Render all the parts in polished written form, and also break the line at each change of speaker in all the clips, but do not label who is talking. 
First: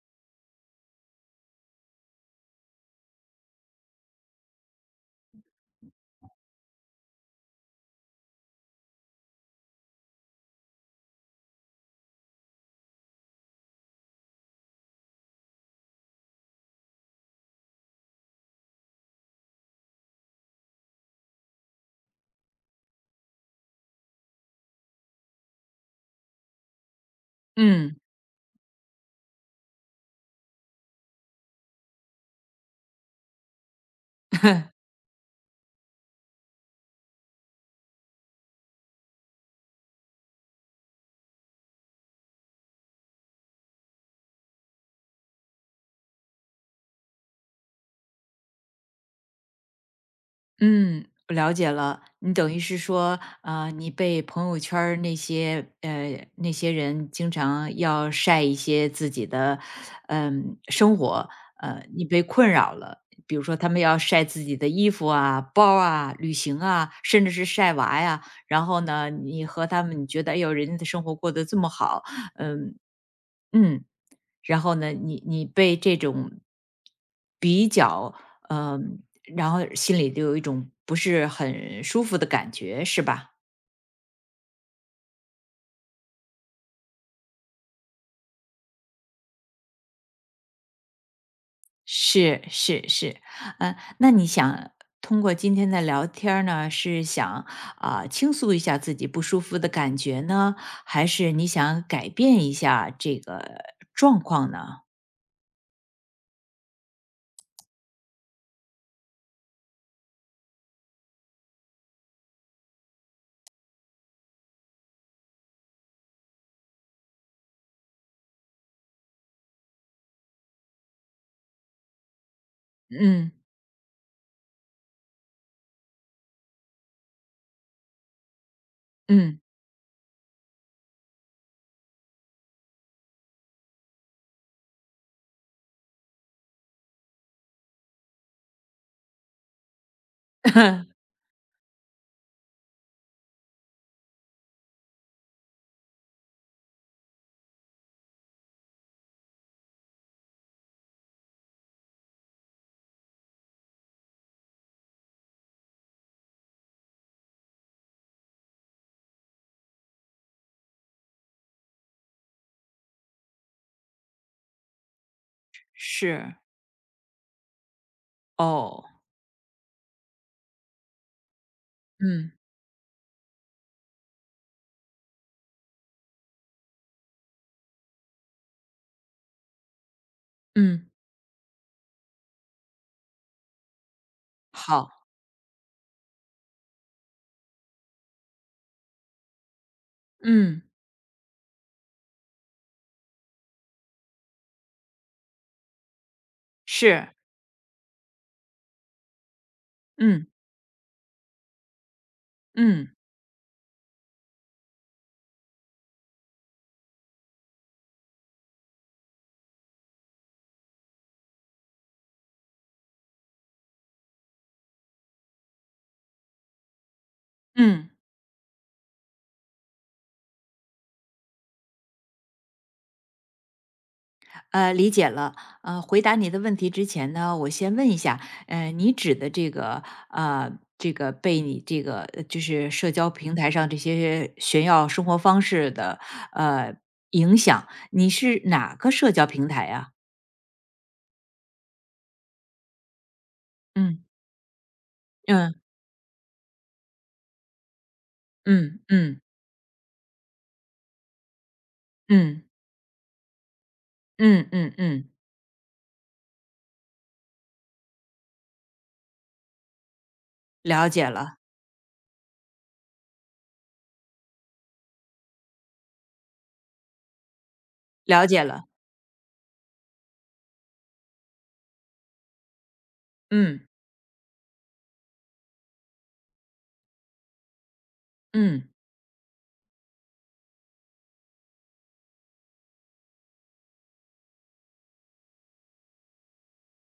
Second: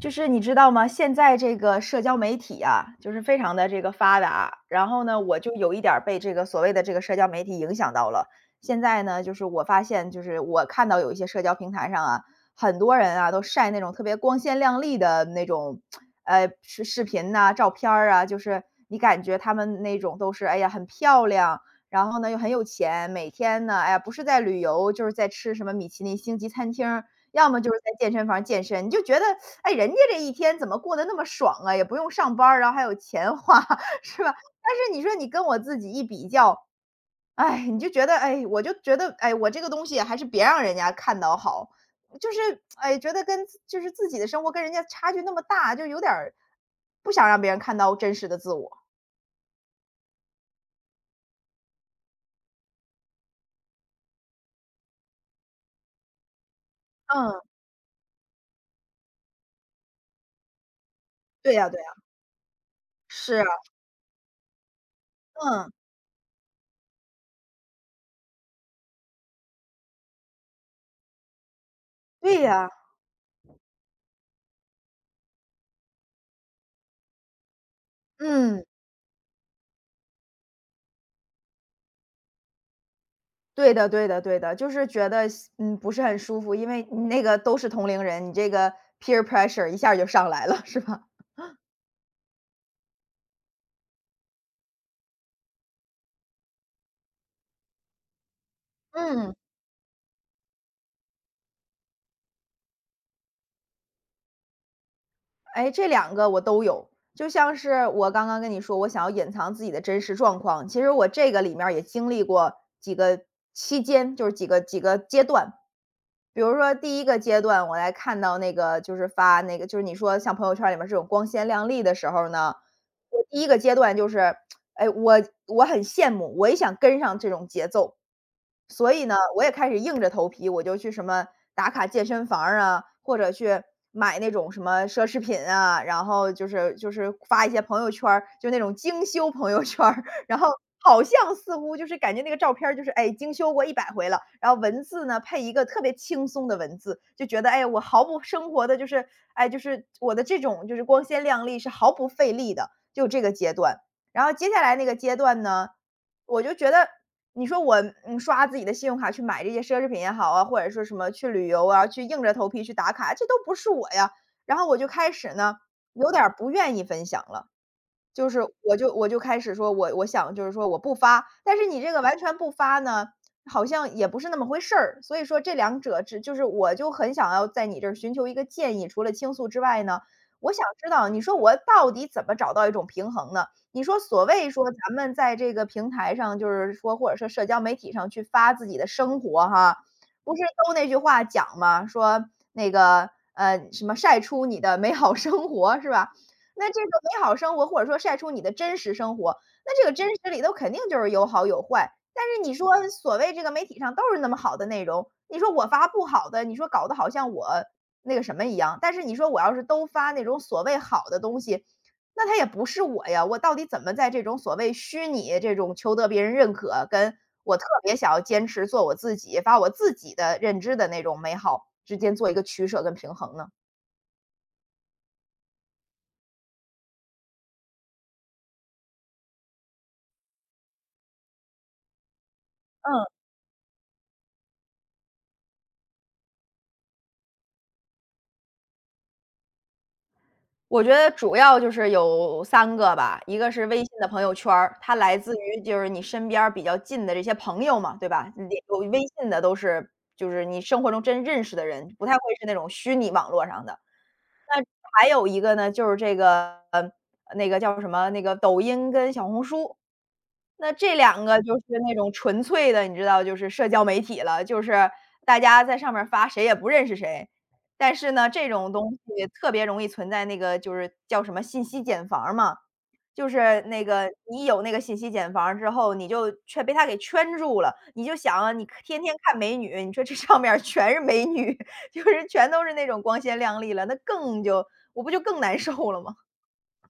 就是你知道吗？现在这个社交媒体啊，就是非常的这个发达。然后呢，我就有一点儿被这个所谓的这个社交媒体影响到了。现在呢，就是我发现，就是我看到有一些社交平台上啊，很多人啊都晒那种特别光鲜亮丽的那种，视频呐、照片儿啊，就是你感觉他们那种都是哎呀很漂亮，然后呢又很有钱，每天呢哎呀不是在旅游就是在吃什么米其林星级餐厅，要么就是在
嗯。
健身房健身，你就觉得，哎，人家这一天怎么过得那么爽啊，也不用上班儿然后还有钱花，是吧？但是你说你跟我自己一比较，哎，你就觉得，哎，我就觉得，哎，我这个东西还是别让人家看到好，就是，哎，觉得跟自就是自己的生活跟人家差距那么大，就有点儿不想让别人看到真实的自我。
嗯，我了解了。你等于是说，啊，你被朋友圈儿那些人经
嗯，
常要晒一些自己的，生活，
对呀对呀，
你被困扰了。
是
比如
啊，
说，他们要晒自己的衣服啊、
嗯，
包儿啊、旅行啊，甚至是晒娃呀。然后呢，你和他们，你觉得，哎呦，人家的生活过得这么好，
对呀，
嗯嗯，然后呢，你被这种比较，
嗯。
嗯、然后心里就有一种不是很舒服的感觉，是吧？
对的对的对的，就是觉得嗯，不是很舒服，因为你那个都是同龄人，你这个 peer pressure 一下儿就上来了，是吧？
是是是，那你想通过今天的聊天儿呢，是想啊、倾诉一下自己不
嗯。
舒服的感觉呢，还是你想改变一下这个状况呢？
哎，这两个我都有，就像是我刚刚跟你说，我想要隐藏自己的真实状况，其实我这个里面儿也经历过几个期间，就是几个阶段。比如说第一个阶段，我来看到那个就是发那个就是你说像朋友圈里面这种光鲜亮丽的时候呢，我
嗯
第一个阶段就是哎，我很羡慕，我也想跟上这种节奏。所以呢，
嗯，
我也开始硬着头皮，我就去什么打卡健身房儿啊，或者去买那种什么奢侈品啊，然后就是发一些朋友圈儿，就那种精修朋友圈儿，然后好 像似乎就是感觉那个照片儿就是哎精修过100回了，然后文字呢配一个特别轻松的文字，就觉得哎我毫不生活的就是哎就是我的这种就是光鲜亮丽是毫不费力的，就这个阶段。然后接下来那个阶段呢，我就觉得你说我，嗯，刷自己的信用卡去买这些奢侈品也好啊，或者说什么去旅游啊，去硬着头皮去打卡，这都不是我呀。然后我就开始呢，有点儿
是
不愿意分享了。就是我
哦，
就我就开始说我想就是说我不发，但是你这个完
嗯
全不发呢，好像也不是那么回事儿。所以说这两者只就是我就很想要在你这儿寻求一个建议，除了倾诉之外呢，我想
嗯，
知道你说我到底怎么找到一种平衡呢？你说所谓说咱
好，
们在这个平台上，就是说或者说社交媒体上去发自己的生活哈，不是
嗯
都那句话讲吗？说那个什么晒出你的美好生活是吧？那这个
是，
美好生活或者说晒出你的真实生活，那这个真
嗯
实里头肯定就是有好有坏。但是你说
嗯。
所谓这个媒体上都是那么好的内容，你说我发不好的，你说搞得好像我那个什么一样，但是你说我要是都发那种所谓好的东西，那它也不是我呀，我到底怎么在这种所谓虚拟这种求得别人认可，跟我特
嗯。
别想要坚持做我自己，发我自己的认知的那种美好之间做一个取舍跟平衡呢？
理解了。回答你的问题之前呢，我先问一下，你指的这个，呃，这个被你这个就是社交
嗯。
平台上这些炫耀生活方式的呃影响，你是哪个社交平台呀？
我觉得主要就是有三个吧，一个是微信
嗯
的朋友圈儿它来自
嗯
于就是你身边儿比较近的这些朋友嘛，对吧？你有
嗯
微
嗯
信的都是就是你生活中真认识的人，不太会是
嗯
那种虚拟网络上的。
嗯
那
嗯嗯，
还有一个呢，就是这个，那个叫什么，那个抖音跟小红书，那
了
这
解
两
了，
个就是那种纯粹的，你知道，就是社交媒体了，就是大家在上面儿发，谁也不认识谁。但是
了
呢，
解
这
了，
种东西特别容易存在那个就是叫什么信息茧房儿嘛，就是
嗯
那个你有那个信息茧房儿之后，你就却被他给圈住了。你就想啊，你
嗯。
可天天看美女，你说这上面儿全是美女，就是全都是那种光鲜亮丽了，那更就我不就更难受了吗？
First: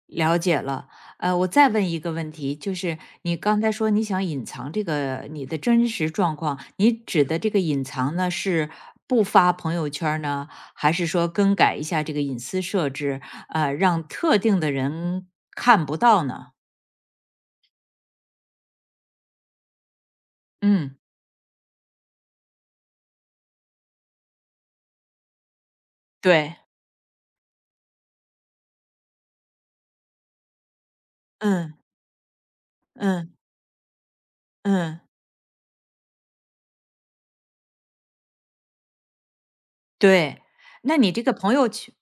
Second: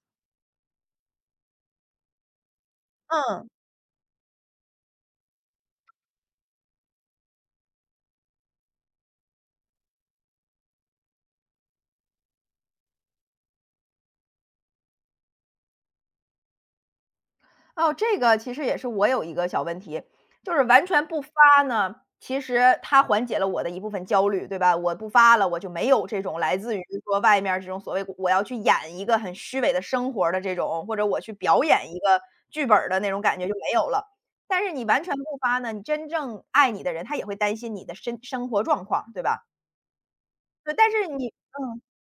了解了，我再问一个问题，就是你
嗯。
刚才说你想隐藏这个你的真实状况，你指的这个隐藏呢，是不发朋友圈儿呢，还是说更改一下这个隐私设置，让特定的人看不到呢？
哦，这个其实也是我有一个小问题，就是完
嗯，
全不发呢，其实它缓解了我的一部分焦虑，对吧？我不发了，我就没有这种来
对，
自于说外面儿这种所谓我要去演一个很虚伪的生活儿的这种，或者我去表
嗯
演一个剧本儿的那种
嗯
感觉就没有了。但是你
嗯，
完全不发呢，你真正爱你的人，他也会担心你的生生活状况，对吧？
对。
对，但
那
是
你这
你
个朋友
嗯，
圈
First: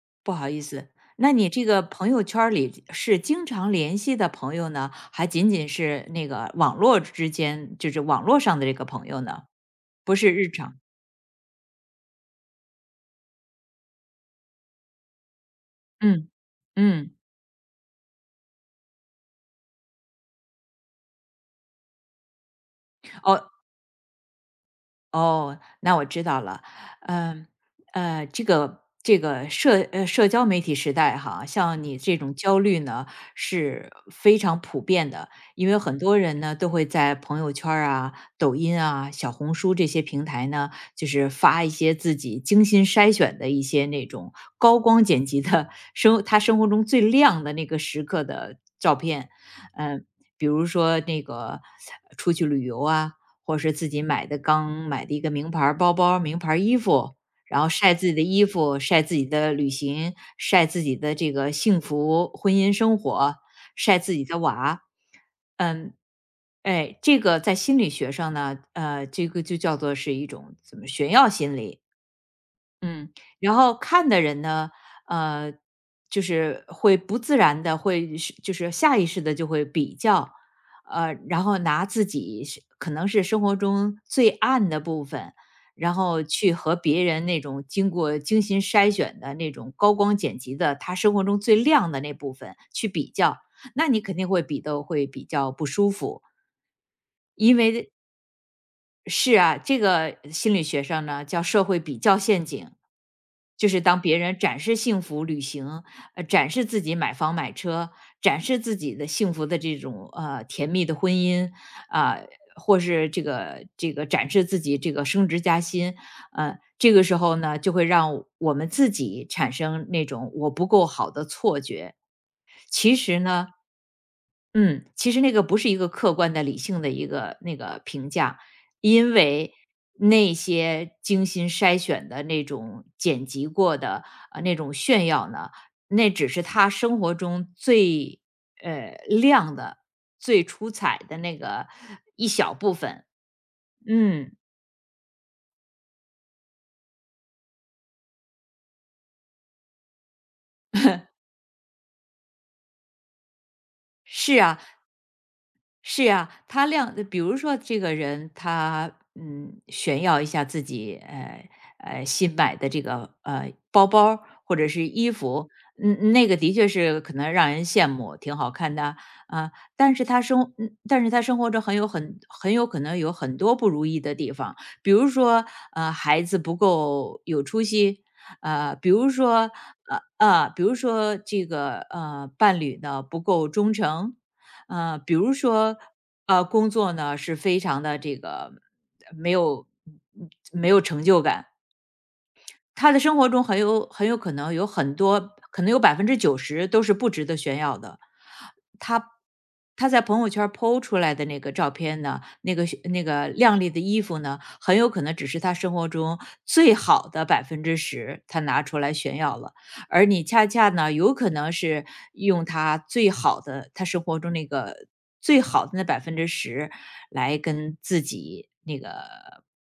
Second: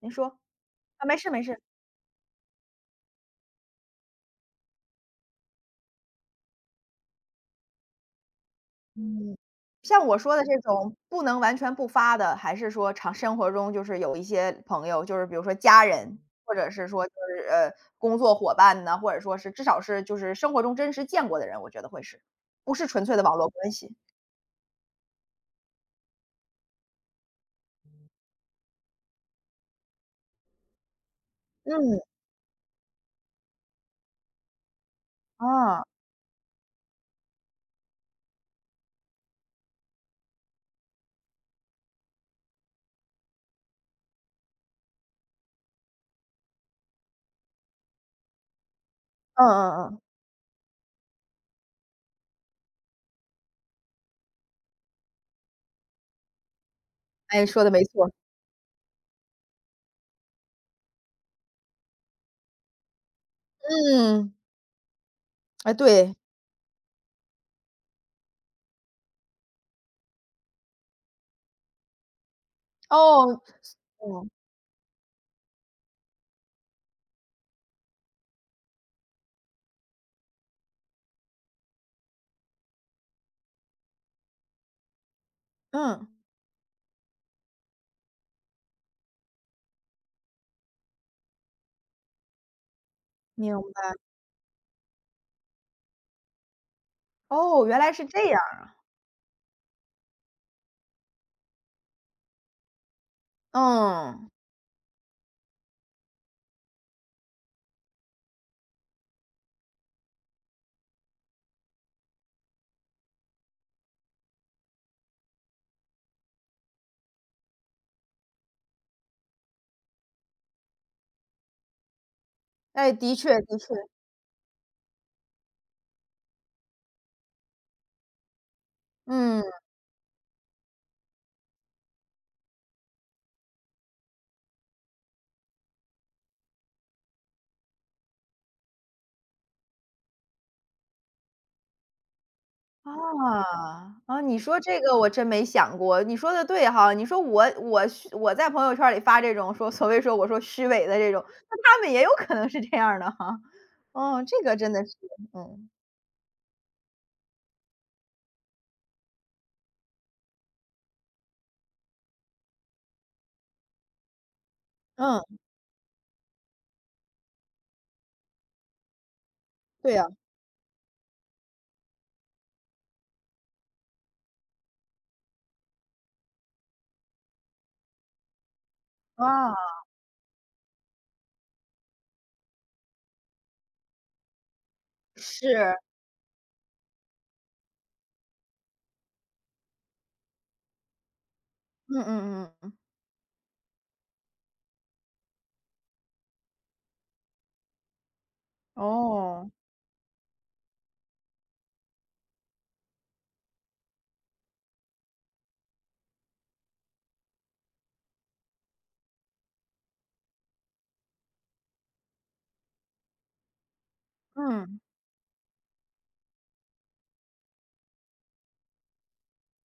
您
不
说，
好意思，
啊，没事
那
没
你
事。
这个朋友圈儿里是经常联系的朋友呢，还仅仅是那个网络之间，就是网络上的这个朋友
嗯，
呢？
像
不
我
是
说的
日
这
常，
种不能完全不发的，还是说常生活中就是有一些朋友，就是比如说家人，
嗯，
或者是说
嗯，
就是工作伙伴呢，或者说是至少是就是生活中真实见过的人，我觉得会是，不是纯粹的网
哦，
络关系。
哦，那我知道了。嗯，社交媒体时代哈，像你
嗯，
这种焦虑呢，是非常普遍的。因为
啊，
很多人呢，都会在朋友圈儿啊、抖音啊、小红书这些平台呢，就是发一些自己精心筛选的一些那种高光剪辑的他生活中最亮的那个时刻的照片。
嗯嗯嗯，
嗯，比如说那个出去旅游啊，或是自己买的刚买的一个名牌儿包包、名牌儿衣服，
哎，
然
说
后
的没
晒自
错。
己的衣服、晒自己的旅行、晒自己的这个幸福婚姻生活、晒自己
嗯，
的娃。
哎，
嗯，
对，
哎，这个在心理学上呢，这个就叫做是一种怎么炫耀心理。嗯，
哦，
然后看的
嗯
人呢，呃，就是会不自然的，就是下意识的就会比较，然后拿自己是可能是生活中最暗的部分，然
嗯，
后去和别人那种经过精心筛选的那种高光剪辑的，他生活中最亮的那部分去比较，
明
那
白。
你肯定会比较不舒服。因
哦，原
为
来是这样。
是啊，这个心理学上呢叫社会比较陷阱，就是当别
嗯，
人展示幸福旅行，展示自己买房买车，展示自己的幸福的这种甜蜜的婚姻啊、或是这个展示自己这个升职加薪，这个时候呢就会让我们自己产生那种我不够好的错觉。
哎，
其
的
实
确
呢，
的确，
嗯，其实那个不是一个客观的、理性的一个那个评价，因为
嗯。
那些精心筛选的那种剪辑过的那种炫耀呢，那只是他生活中最亮的、最出彩的那个一小部分。
啊，啊，你
嗯，
说这个我真没想过，你说的对哈。你说我我虚我在朋友圈里发这种说所谓说我说虚伪的这种，那他们也有可能是这样儿的哈。哦，
是
这个
啊，
真的是，嗯，
是呀，比如说这个人他炫耀一下自己新买的这个包包儿或者是衣
嗯，
服，嗯，那个的确是可能让人羡慕，挺好看的啊。
对呀，
但是他生活中很有可能有很多不如意的地方，比如说孩子不够有出息，比如说
啊，
比如说这个伴侣呢不够忠诚。比如
是，
说，工作呢是非常的这个没有没有成就感，
嗯嗯嗯，
他的生活中很有可能有很多，可能有90%都是不值得炫耀的。他
哦，
他在朋友圈儿 po 出来的那个照片呢，那个靓丽的衣服呢，很有可能只是他生活中最好的百分之十，他拿出来炫耀了。而你恰恰呢，有可能是用他最好的他生活中那
嗯，
个最好的那百分之十，来跟自己那个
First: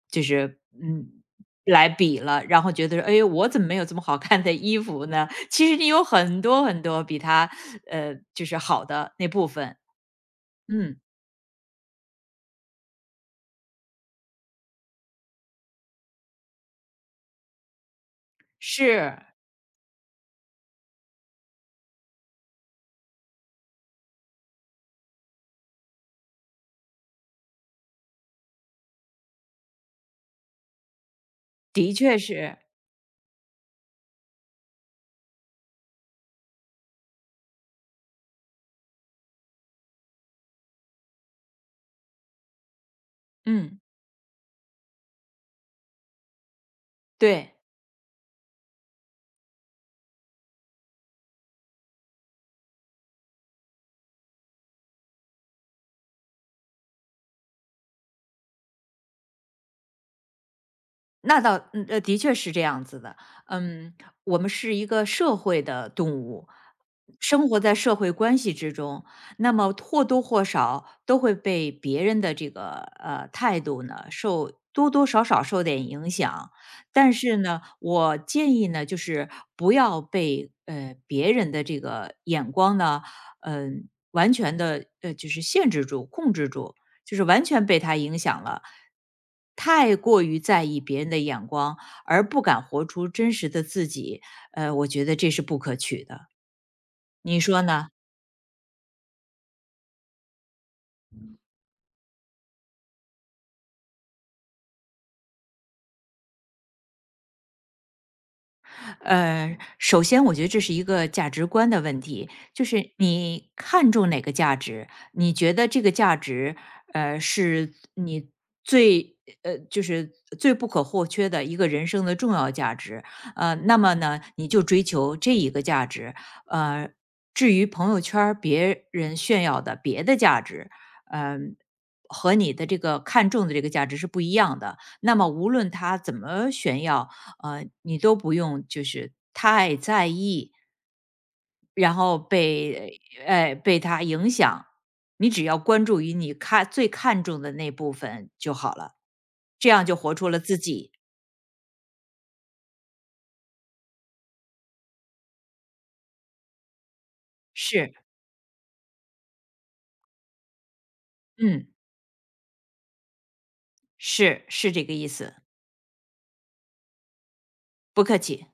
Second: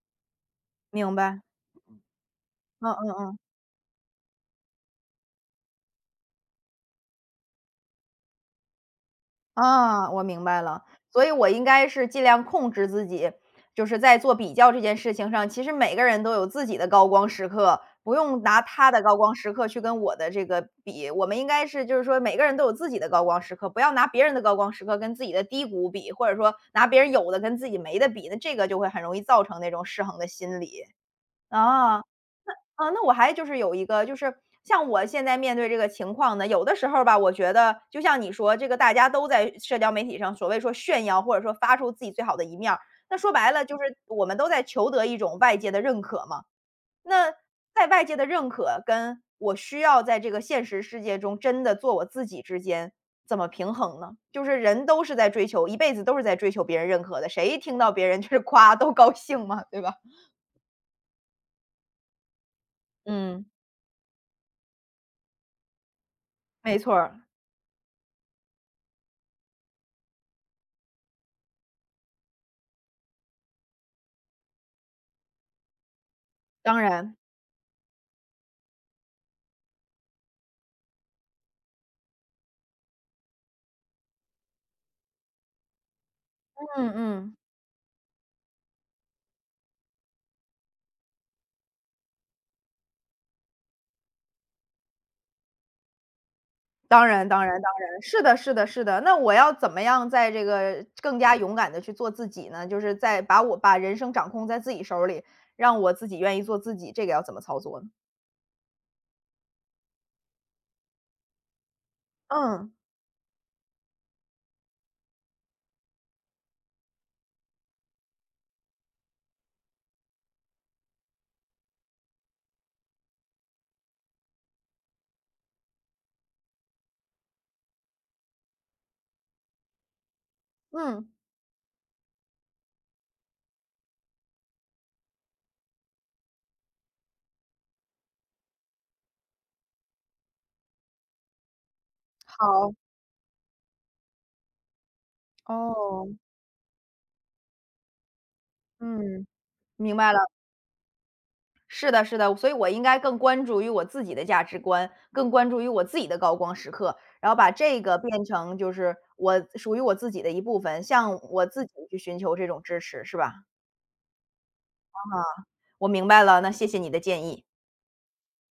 就是
明白，
来比了，然后觉
嗯
得说：
嗯
“哎呦，
嗯。
我怎么没有这么好看的衣服呢？”其实你有很多很多比它，就是好的那部分。
啊，我明白了，
嗯，
所以我应该是尽量控制自己，就是在做比较这件事情上，其实每个人都有自己的高光时刻，不用拿他的高
是，
光时刻去跟我的这个比。我们应该是就是说每个人都有自己的高光时刻，不要拿别人的高光时刻跟自己的低谷比，或者说拿别人有的跟自己没的比，那这个就会很容易造成那种失衡的心理。
的
啊。
确是，
嗯，那我还就是有一个，就是像我现在面对这个情况呢，有的时候吧，我觉得就像你说，这个大家都在社交媒体上所谓说炫耀，或者说发出自己最好的一面儿，那说白了就
嗯，
是我们都在求得一种外界的认可嘛。那
对。
在外界的认可跟我需要在这个现实世界中真的做我自己之间，怎么平衡呢？就是人都是在追求，一辈子都是在追求别人认可的，谁听到别人就是夸都高兴嘛，对吧？
那倒的确是这样子的。
嗯，
嗯，我们是一个社会的动物，
没错儿，
生活在社会关系之中，那么或多或少都会被别人的这个态度呢，受多多少少受点影响。
当
但
然。
是呢，我建议呢，就是不要被别人的这个眼光呢，完全的就是限制住、控制住。
嗯
就是
嗯，
完全被他影响了，太过于在意别人的眼光，而不敢活出真实的自己，我觉得这是不可取的，
当然
你
当然
说
当
呢？
然，是的是的是的。那我要怎么样在这个更加勇敢的去做自己呢？就是在把我把人生掌控在自己手里，让我自己愿意做自己，这个要怎么操作呢？
首先我觉得这是一个价值观的问题，就
嗯，
是你看重哪个价值，你觉得这个价值，是你最就是最不可或缺的一个人生的重要价值，那么呢，你就追求这一个价值，呃，至于朋友圈儿别人炫耀的别的价值，
嗯，
嗯、和你的这个看重的这个价值是不一样的。那么，无论他怎么炫耀，你都不用就是太在意，然后
好，
被他影响，你只要关注
哦，
于你最看重的那部分就好了，
嗯，
这样
明
就
白
活
了。
出了自己。
是的是的，所以我应该更关注于我自己的价值观，更关注于我自己的高光时刻，然后把这
是，
个变成就是我属于我自己的一部分，向我自
嗯，
己去寻求这种支持，是吧？
是是这个意思，
我明白了，那谢谢你的建议。
不客气。